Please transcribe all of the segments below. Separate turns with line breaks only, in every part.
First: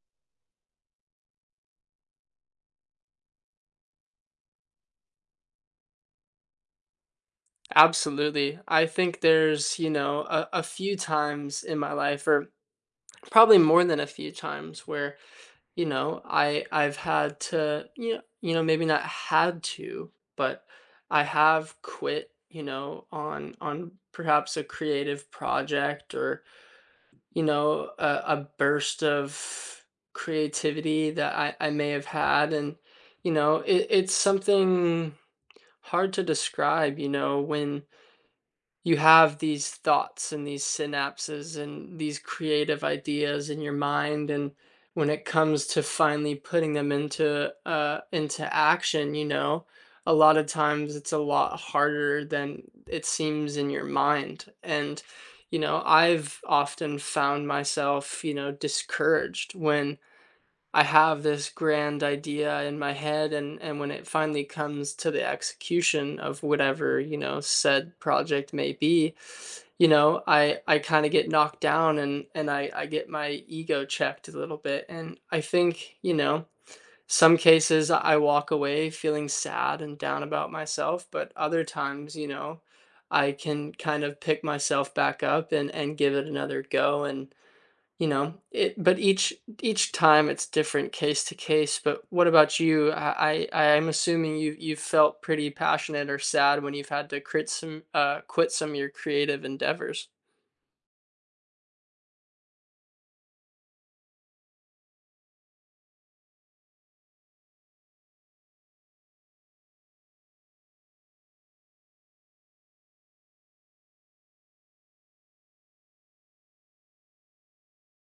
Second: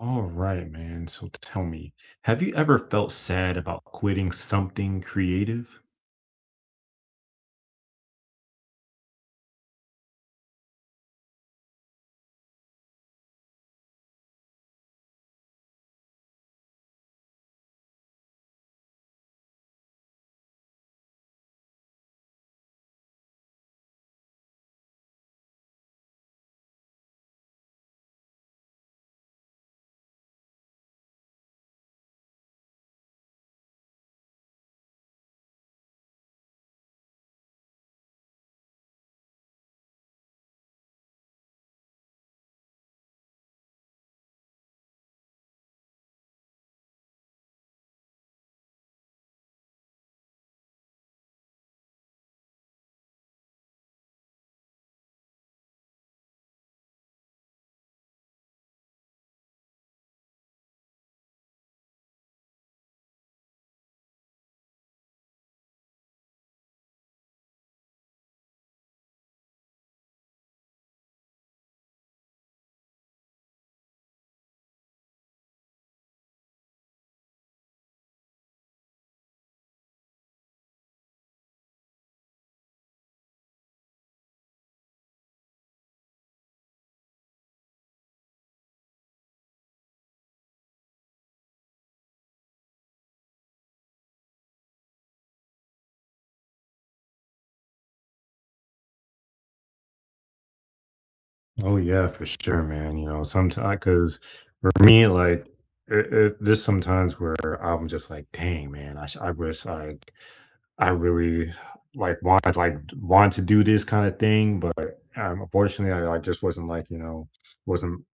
All right, man. So tell me, have you ever felt sad about quitting something creative?
Absolutely. I think there's, a few times in my life, or probably more than a few times, where, I've had to, maybe not had to, but I have quit, on perhaps a creative project or, a burst of creativity that I may have had. And, it's something hard to describe, when you have these thoughts and these synapses and these creative ideas in your mind, and when it comes to finally putting them into action. A lot of times it's a lot harder than it seems in your mind. And I've often found myself, discouraged when I have this grand idea in my head, and when it finally comes to the execution of whatever, said project may be. I kind of get knocked down, and I get my ego checked a little bit, and I think, some cases I walk away feeling sad and down about myself, but other times, I can kind of pick myself back up and give it another go. And you know, it but each time it's different, case to case. But what about you? I'm assuming you've felt pretty passionate or sad when you've had to quit some of your creative endeavors.
Oh yeah, for sure, man. You know, sometimes because for me, like there's sometimes where I'm just like, dang, man, I wish I really want to do this kind of thing, but unfortunately, I just wasn't like you know wasn't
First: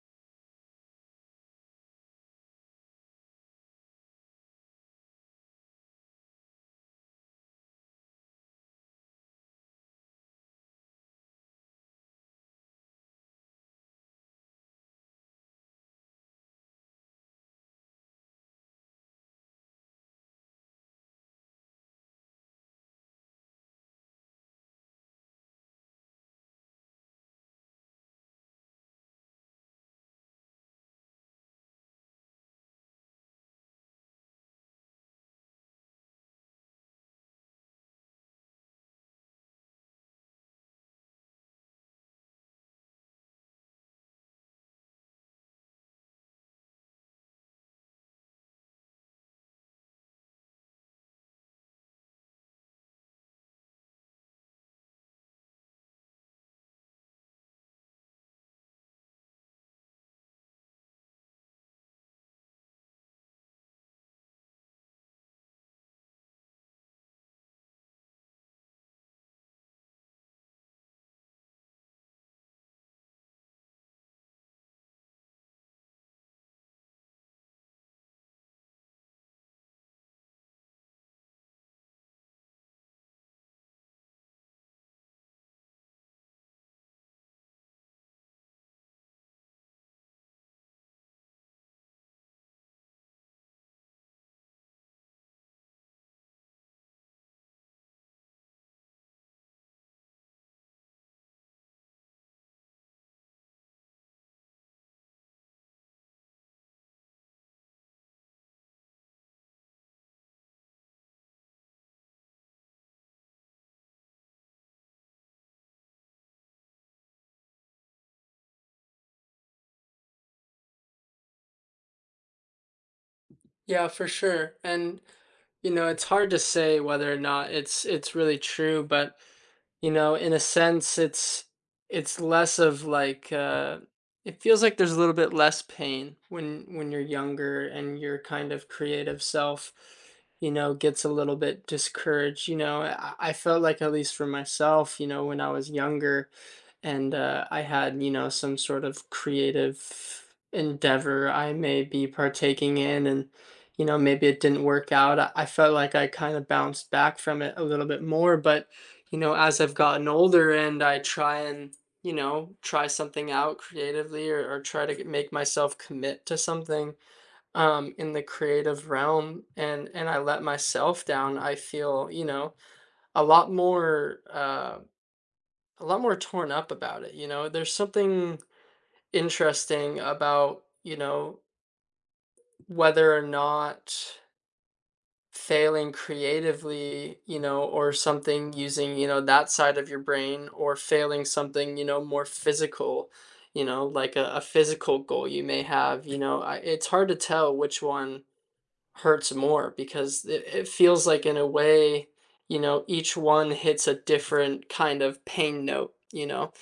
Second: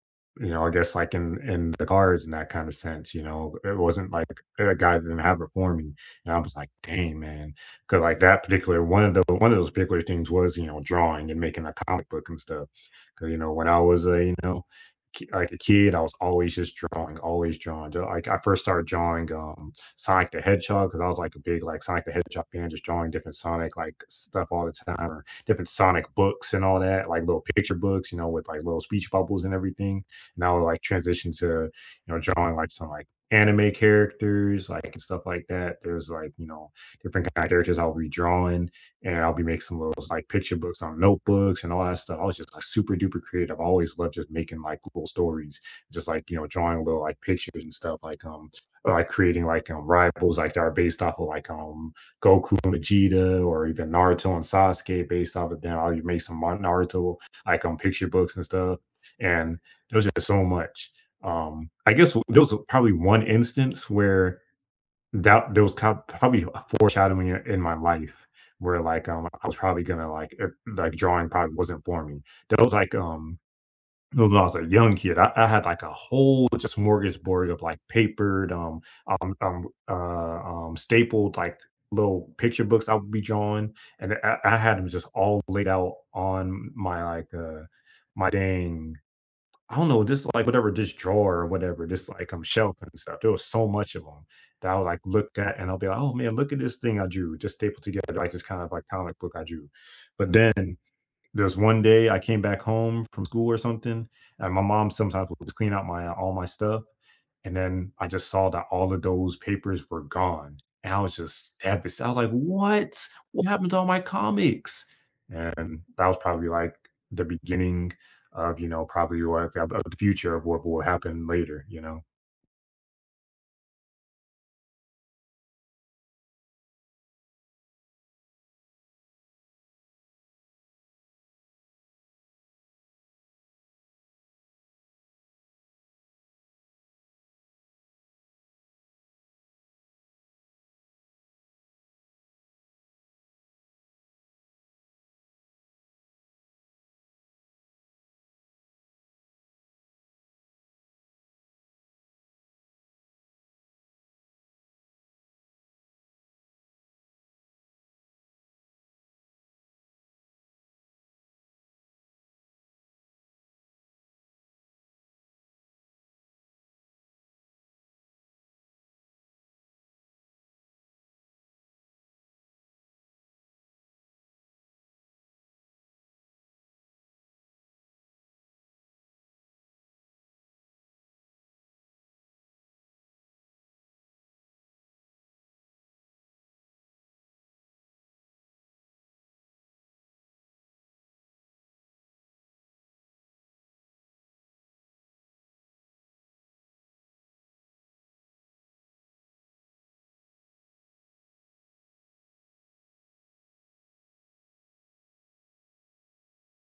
you know I guess like in the cards in that kind of sense. You know, it wasn't like a guy didn't have it for me, and I was like, dang man, because like that particular one of those particular things was you know drawing and making a comic book and stuff. 'Cause, you know when I was a you know like a kid, I was always just drawing, always drawing. Like I first started drawing. Sonic the Hedgehog because I was like a big like Sonic the Hedgehog fan, just drawing different Sonic like stuff all the time or different Sonic books and all that, like little picture books, you know, with like little speech bubbles and everything. And I would like transition to you know drawing like some like anime characters like and stuff like that. There's like you know different kind of characters I'll be drawing and I'll be making some little like picture books on notebooks and all that stuff. I was just like super duper creative. I always loved just making like little stories, just like you know drawing little like pictures and stuff like creating like rivals like that are based off of like Goku and Vegeta or even Naruto and Sasuke based off of them. Or you make some Naruto like picture books and stuff. And there was just so much. I guess there was probably one instance where that there was kind of probably a foreshadowing in my life where like I was probably gonna like drawing probably wasn't for me. That was like when I was a young kid. I had, like, a whole just smorgasbord of, like, papered, um, um, uh, stapled, like, little picture books I would be drawing, and I had them just all laid out on my, like, my dang I don't know, just, like, whatever, this drawer or whatever, just, like, shelf and stuff. There was so much of them that I would, like, look at, and I'll be like, "Oh, man, look at this thing I drew, just stapled together, like, this kind of, like, comic book I drew." But then there's one day I came back home from school or something, and my mom sometimes would just clean out my all my stuff, and then I just saw that all of those papers were gone, and I was just devastated. I was like, "What? What happened to all my comics?" And that was probably, like, the beginning of, you know, probably what of the future of what will happen later, you know?
Yeah, for sure. And it's hard to say whether or not it's really true. But in a sense, it's less of like uh, it feels like there's a little bit less pain when you're younger and your kind of creative self, gets a little bit discouraged. I felt like, at least for myself, when I was younger, and I had, some sort of creative endeavor I may be partaking in, and maybe it didn't work out. I felt like I kind of bounced back from it a little bit more. But as I've gotten older and I try, and try something out creatively, or try to get, make myself commit to something in the creative realm, and I let myself down, I feel, a lot more uh a lot more torn up about it. There's something interesting about, whether or not failing creatively, or something using, that side of your brain, or failing something, more physical, like a physical goal you may have. It's hard to tell which one hurts more, because it feels like, in a way, each one hits a different kind of pain note, you know?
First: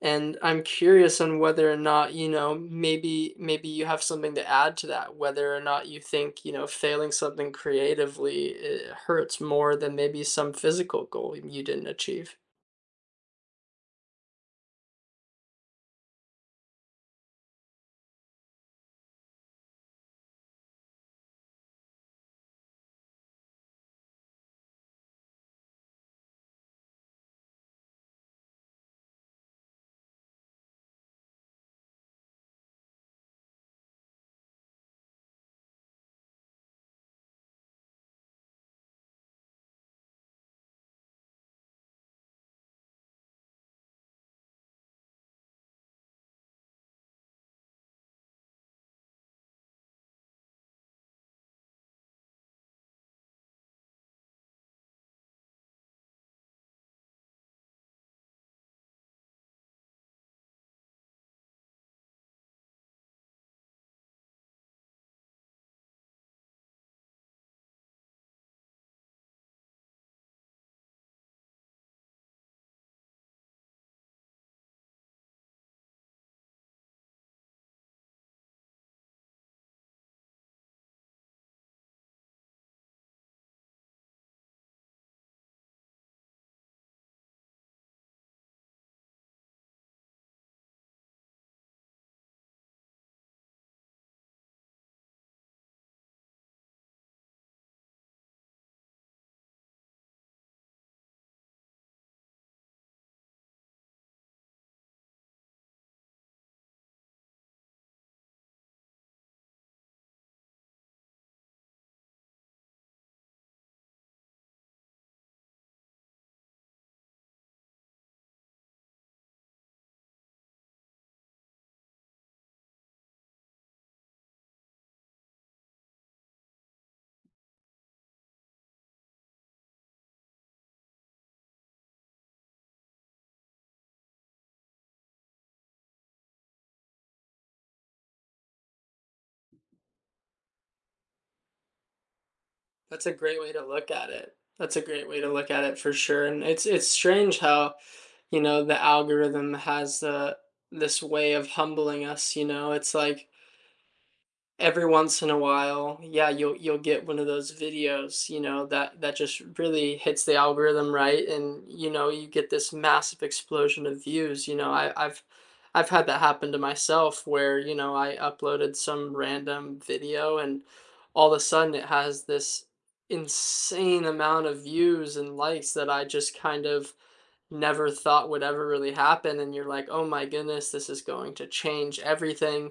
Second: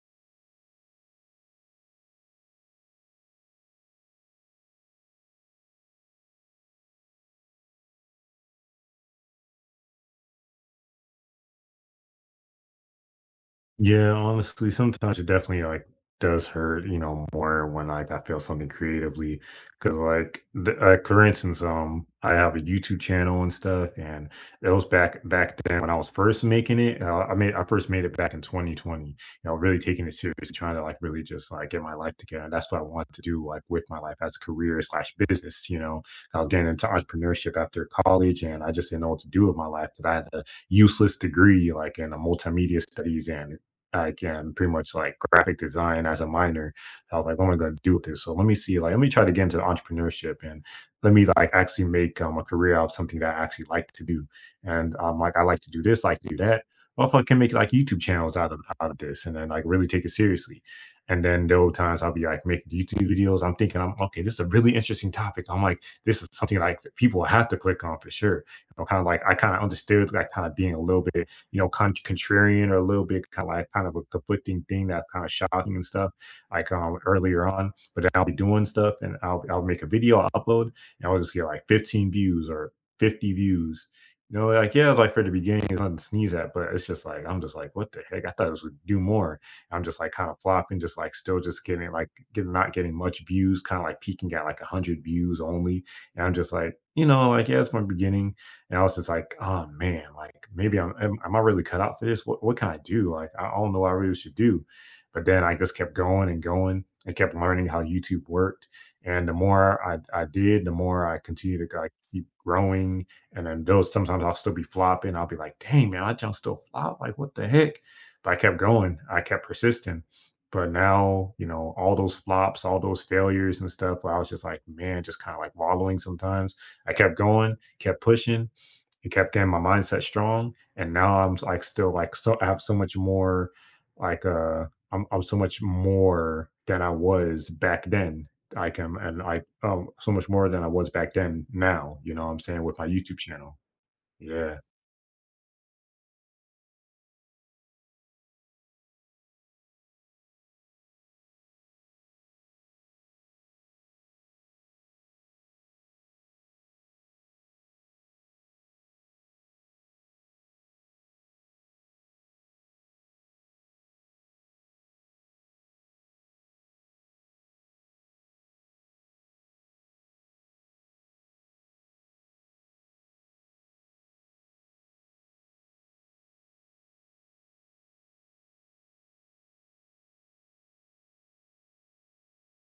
And I'm curious on whether or not, maybe you have something to add to that, whether or not you think, failing something creatively, hurts more than maybe some physical goal you didn't achieve.
Yeah, honestly, sometimes it definitely like does hurt, you know, more when like I feel something creatively. Cause like the, like for instance, I have a YouTube channel and stuff, and it was back then when I was first making it. I made I first made it back in 2020, you know, really taking it seriously, trying to like really just like get my life together. And that's what I wanted to do like with my life as a career slash business, you know. I was getting into entrepreneurship after college and I just didn't know what to do with my life because I had a useless degree like in a multimedia studies and like, pretty much like graphic design as a minor. I was like, "What am I gonna do with this? So let me see, like, let me try to get into entrepreneurship and let me like actually make a career out of something that I actually like to do. And like, I like to do this, like to do that. Also, I can make like YouTube channels out of this, and then like really take it seriously. And then there were times I'll be like making YouTube videos. I'm thinking, I'm okay. This is a really interesting topic. I'm like, this is something like that people have to click on for sure. I'm kind of like, I kind of understood like kind of being a little bit you know, contrarian or a little bit kind of like kind of a conflicting thing that's kind of shocking and stuff, like earlier on. But then I'll be doing stuff and I'll make a video, I'll upload, and I'll just get like 15 views or 50 views. You know, like yeah, like for the beginning, it's nothing to sneeze at, but it's just like I'm just like, what the heck? I thought it was do more. I'm just like kind of flopping, just like still just getting like getting not getting much views, kind of like peaking at like hundred views only. And I'm just like, you know, like yeah, it's my beginning and I was just like, "Oh, man, like, maybe I'm am I really cut out for this? What can I do? Like, I don't know what I really should do." But then I just kept going and going and kept learning how YouTube worked. And the more I did, the more I continued to, like, keep growing, and then those sometimes I'll still be flopping. I'll be like, "Dang, man, I just still flop, like, what the heck?" But I kept going. I kept persisting. But now, you know, all those flops, all those failures and stuff where I was just like, man, just kinda, like, wallowing sometimes. I kept going, kept pushing, it kept getting my mindset strong, and now I'm like still like so I have so much more like, I'm so much more than I was back then. I can and I so much more than I was back then now, you know what I'm saying, with my
That's a
YouTube
great way
channel.
to look at it.
Yeah.
That's a great way to look at it for sure. And it's strange how, the algorithm has the this way of humbling us, you know? It's like, every once in a while, yeah, you'll get one of those videos, that just really hits the algorithm right, and, you get this massive explosion of views. I've had that happen to myself, where, I uploaded some random video, and all of a sudden it has this insane amount of views and likes that I just kind of never thought would ever really happen. And you're like, "Oh my goodness, this is going to change everything.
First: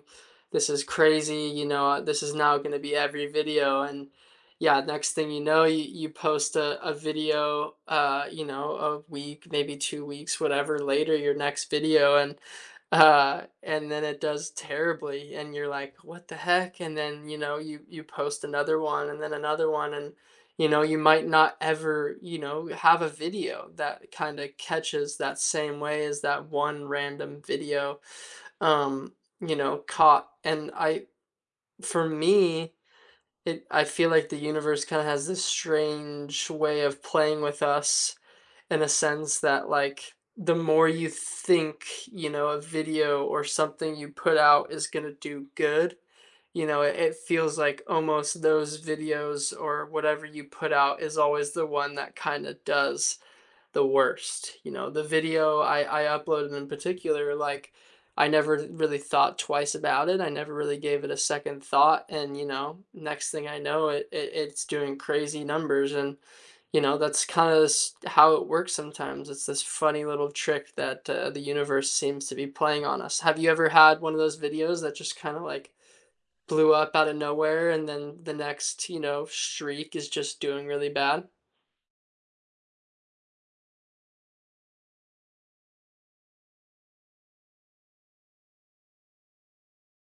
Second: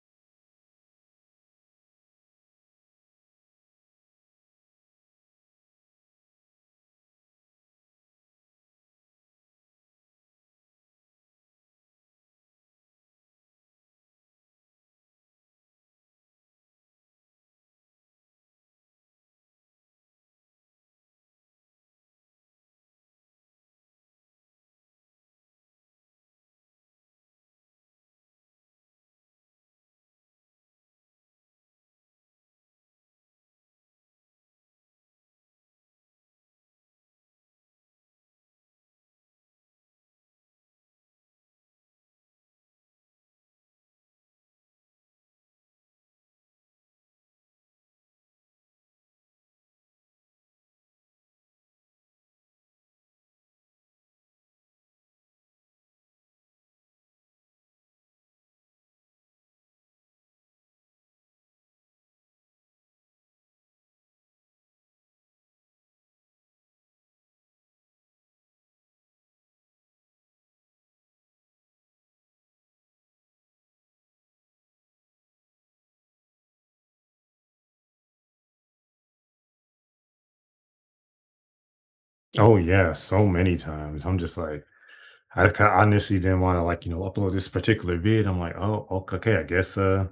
This is crazy. This is now going to be every video." And yeah, next thing you post a video, a week, maybe 2 weeks, whatever, later, your next video, and then it does terribly, and you're like, "What the heck?" And then, you post another one, and then another one, and, you might not ever, have a video that kinda catches that same way as that one random video, um, caught. And I For me, it I feel like the universe kinda has this strange way of playing with us, in a sense that, like, the more you think a video or something you put out is going to do good, it feels like almost those videos or whatever you put out is always the one that kind of does the worst, you know? The video I uploaded in particular, like, I never really thought twice about it, I never really gave it a second thought, and, next thing I know, it's doing crazy numbers, and, that's kinda how it works sometimes. It's this funny little trick that, the universe seems to be playing on us. Have you ever had one of those videos that just kinda, like, blew up out of nowhere, and then the next, streak is just doing really bad?
Oh, yeah, so many times. I'm just like I kind of initially didn't want to like, you know, upload this particular vid. I'm like, oh, okay, I guess,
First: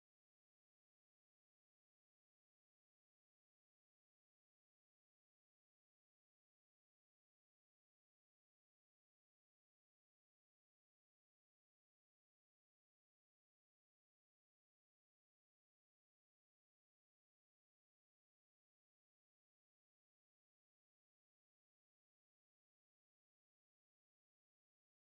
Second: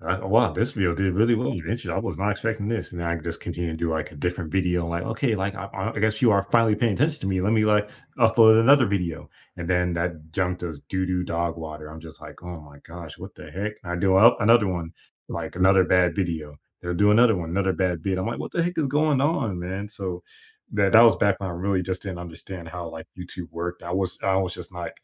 oh, wow, this video did really well. Interesting. I was not expecting this. And then I just continue to do like a different video. Like, okay, like I guess you are finally paying attention to me. Let me like upload another video. And then that junk does doo doo dog water. I'm just like, oh my gosh, what the heck? And I do up another one, like another bad video. They'll do another one, another bad vid. I'm like, what the heck is going on, man? So that was back when I really just didn't understand how, like, YouTube worked. I was just like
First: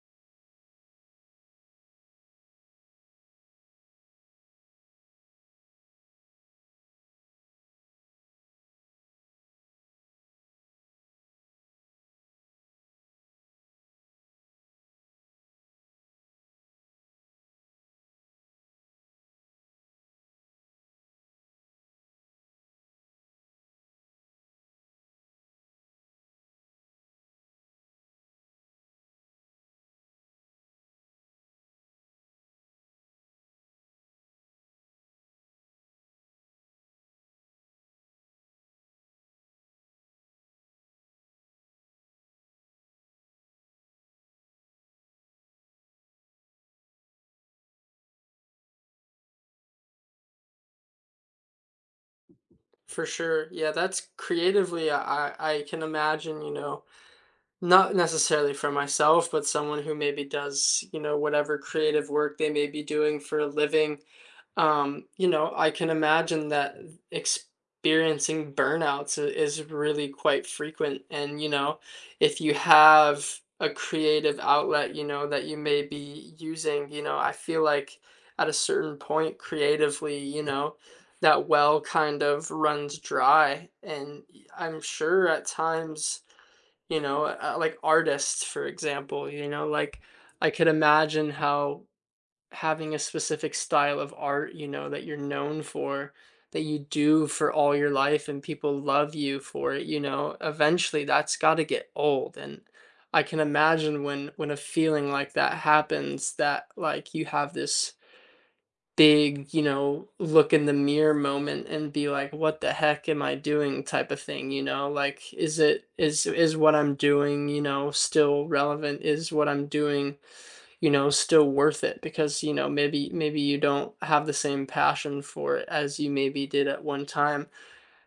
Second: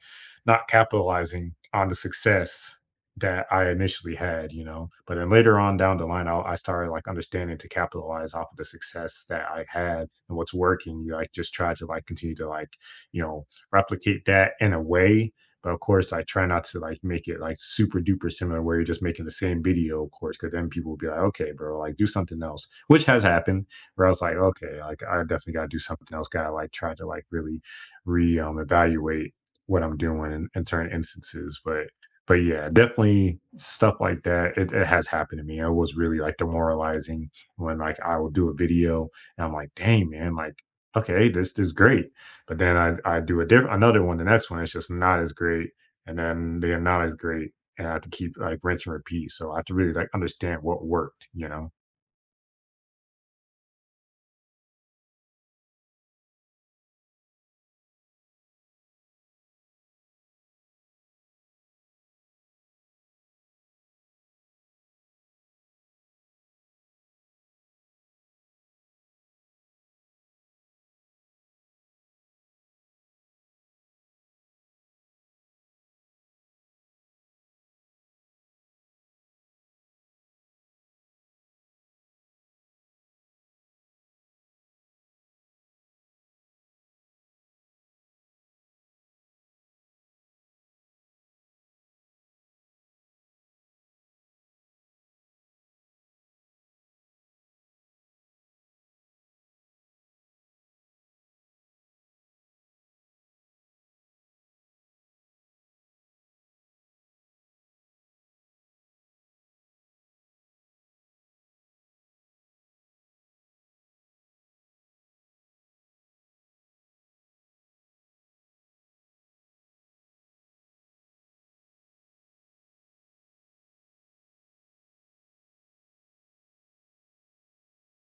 not capitalizing on the success that I initially had, you know? But then later on down the line, I started, like, understanding to capitalize off of the success that I had and what's working, You like, just try to, like, continue to, like, you know, replicate that in a way, but of course, I try not to, like, make it, like, super duper similar where you're just making the same video, of course, because then people will be like, "Okay, bro, like, do something else," which has happened where I was like, okay, like I definitely got to do something else. Got to like try to like really re evaluate what I'm doing in certain instances. But yeah, definitely stuff like that. It has happened to me. It was really like demoralizing when like I will do a video and I'm like, dang man, like okay, this is great. But then I do a different another one. The next one is just not as great, and then they're not as great, and I have to keep like rinse and repeat. So I have to really like understand what worked, you know.
For sure. Yeah, that's creatively I can imagine, not necessarily for myself, but someone who maybe does, whatever creative work they may be doing for a living. I can imagine that experiencing burnouts is really quite frequent. And, if you have a creative outlet, that you may be using, I feel like at a certain point creatively, that well kind of runs dry. I'm sure at times, like artists, for example, like I could imagine how having a specific style of art, that you're known for, that you do for all your life and people love you for it, eventually that's got to get old. And I can imagine when a feeling like that happens, that, like, you have this big, look in the mirror moment, and be like, "What the heck am I doing?" type of thing, you know? Like, is it is what I'm doing, still relevant? Is what I'm doing, still worth it? Because, maybe you don't have the same passion for it as you maybe did at one time.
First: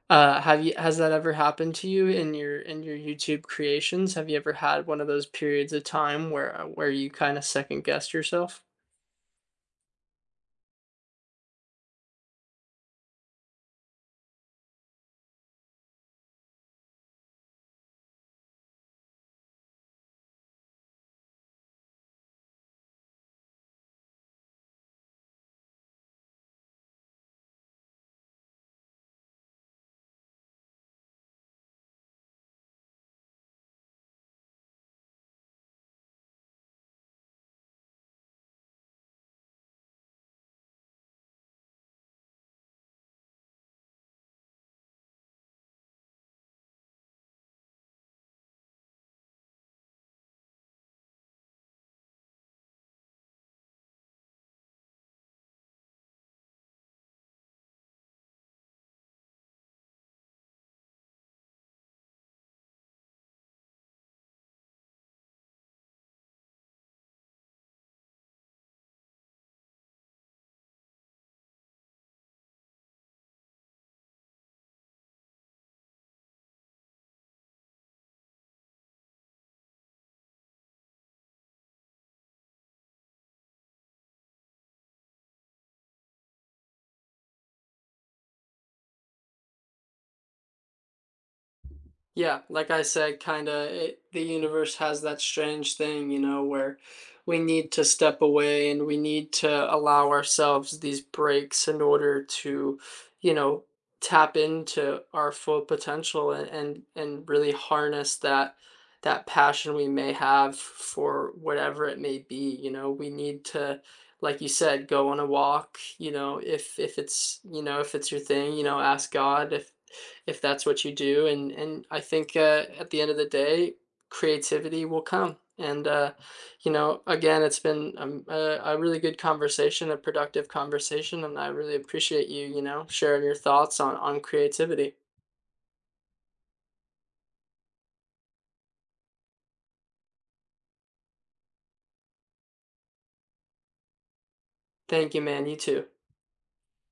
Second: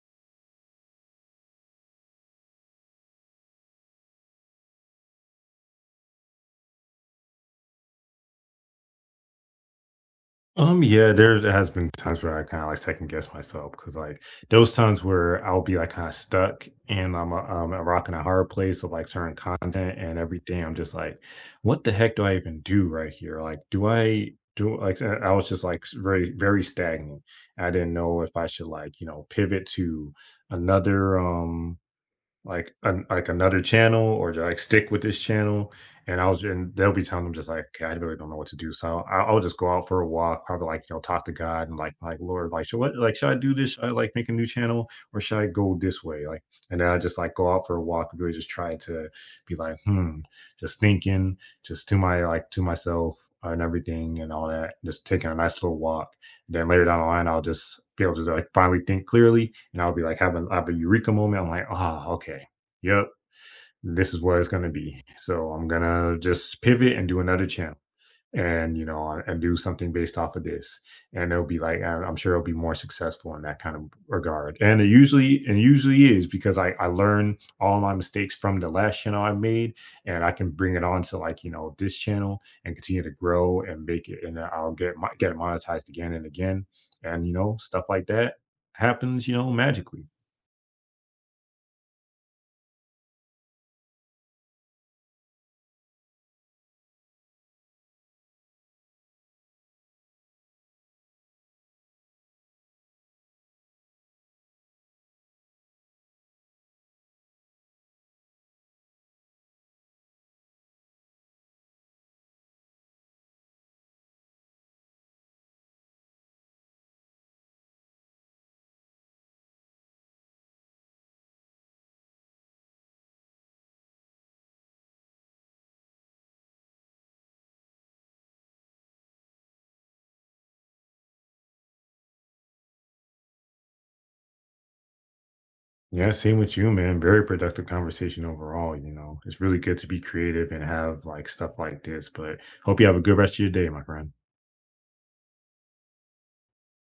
Have you Has that ever happened to you in your YouTube creations? Have you ever had one of those periods of time where you kind of second guessed yourself?
Yeah, there has been times where I kind of like second guess myself because like those times where I'll be like kind of stuck and I'm a rock in a hard place of like certain content and everything. I'm just like, what the heck do I even do right here? Like, do I do like I was just like very stagnant. I didn't know if I should like you know pivot to another like, another channel or do like, stick with this channel? And I was and there'll be times I'm just like, "Okay, I really don't know what to do." So I'll just go out for a walk, probably, like, you know, talk to God and, like, "Lord, like, should I do this? Should I, like, make a new channel or should I go this way?" Like, and then I just, like, go out for a walk and really just try to be like, "Hmm," just thinking, just to my like, to myself and everything and all that, just taking a nice little walk. Then later down the line, I'll just be able to like finally think clearly, and I'll be like having have a eureka moment. I'm like, ah, okay, yep, this is what it's gonna be. So I'm gonna just pivot and do another channel and you know and do something based off of this and it'll be like I'm sure it'll be more successful in that kind of regard and it usually and usually is because i learn all my mistakes from the last channel I made and I can bring it on to like you know this channel and continue to grow and make it and I'll get get monetized again and again and you know stuff like that happens you know magically.
Yeah, like I said, kind of the universe has that strange thing, where we need to step away, and we need to allow ourselves these breaks in order to, you know, tap into our full potential, and really harness that passion we may have for whatever it may be. We need to, like you said, go on a walk, if it's, if it's your thing, ask God if that's what you do. And I think, at the end of the day, creativity will come. And again, it's been a really good conversation, a productive conversation, and I really appreciate you, sharing your thoughts on creativity.
Yeah, same with you, man. Very productive conversation overall. You know, it's really good to be creative and have like stuff like this. But hope you have a good rest of your day, my friend.
Thank you, man. You too.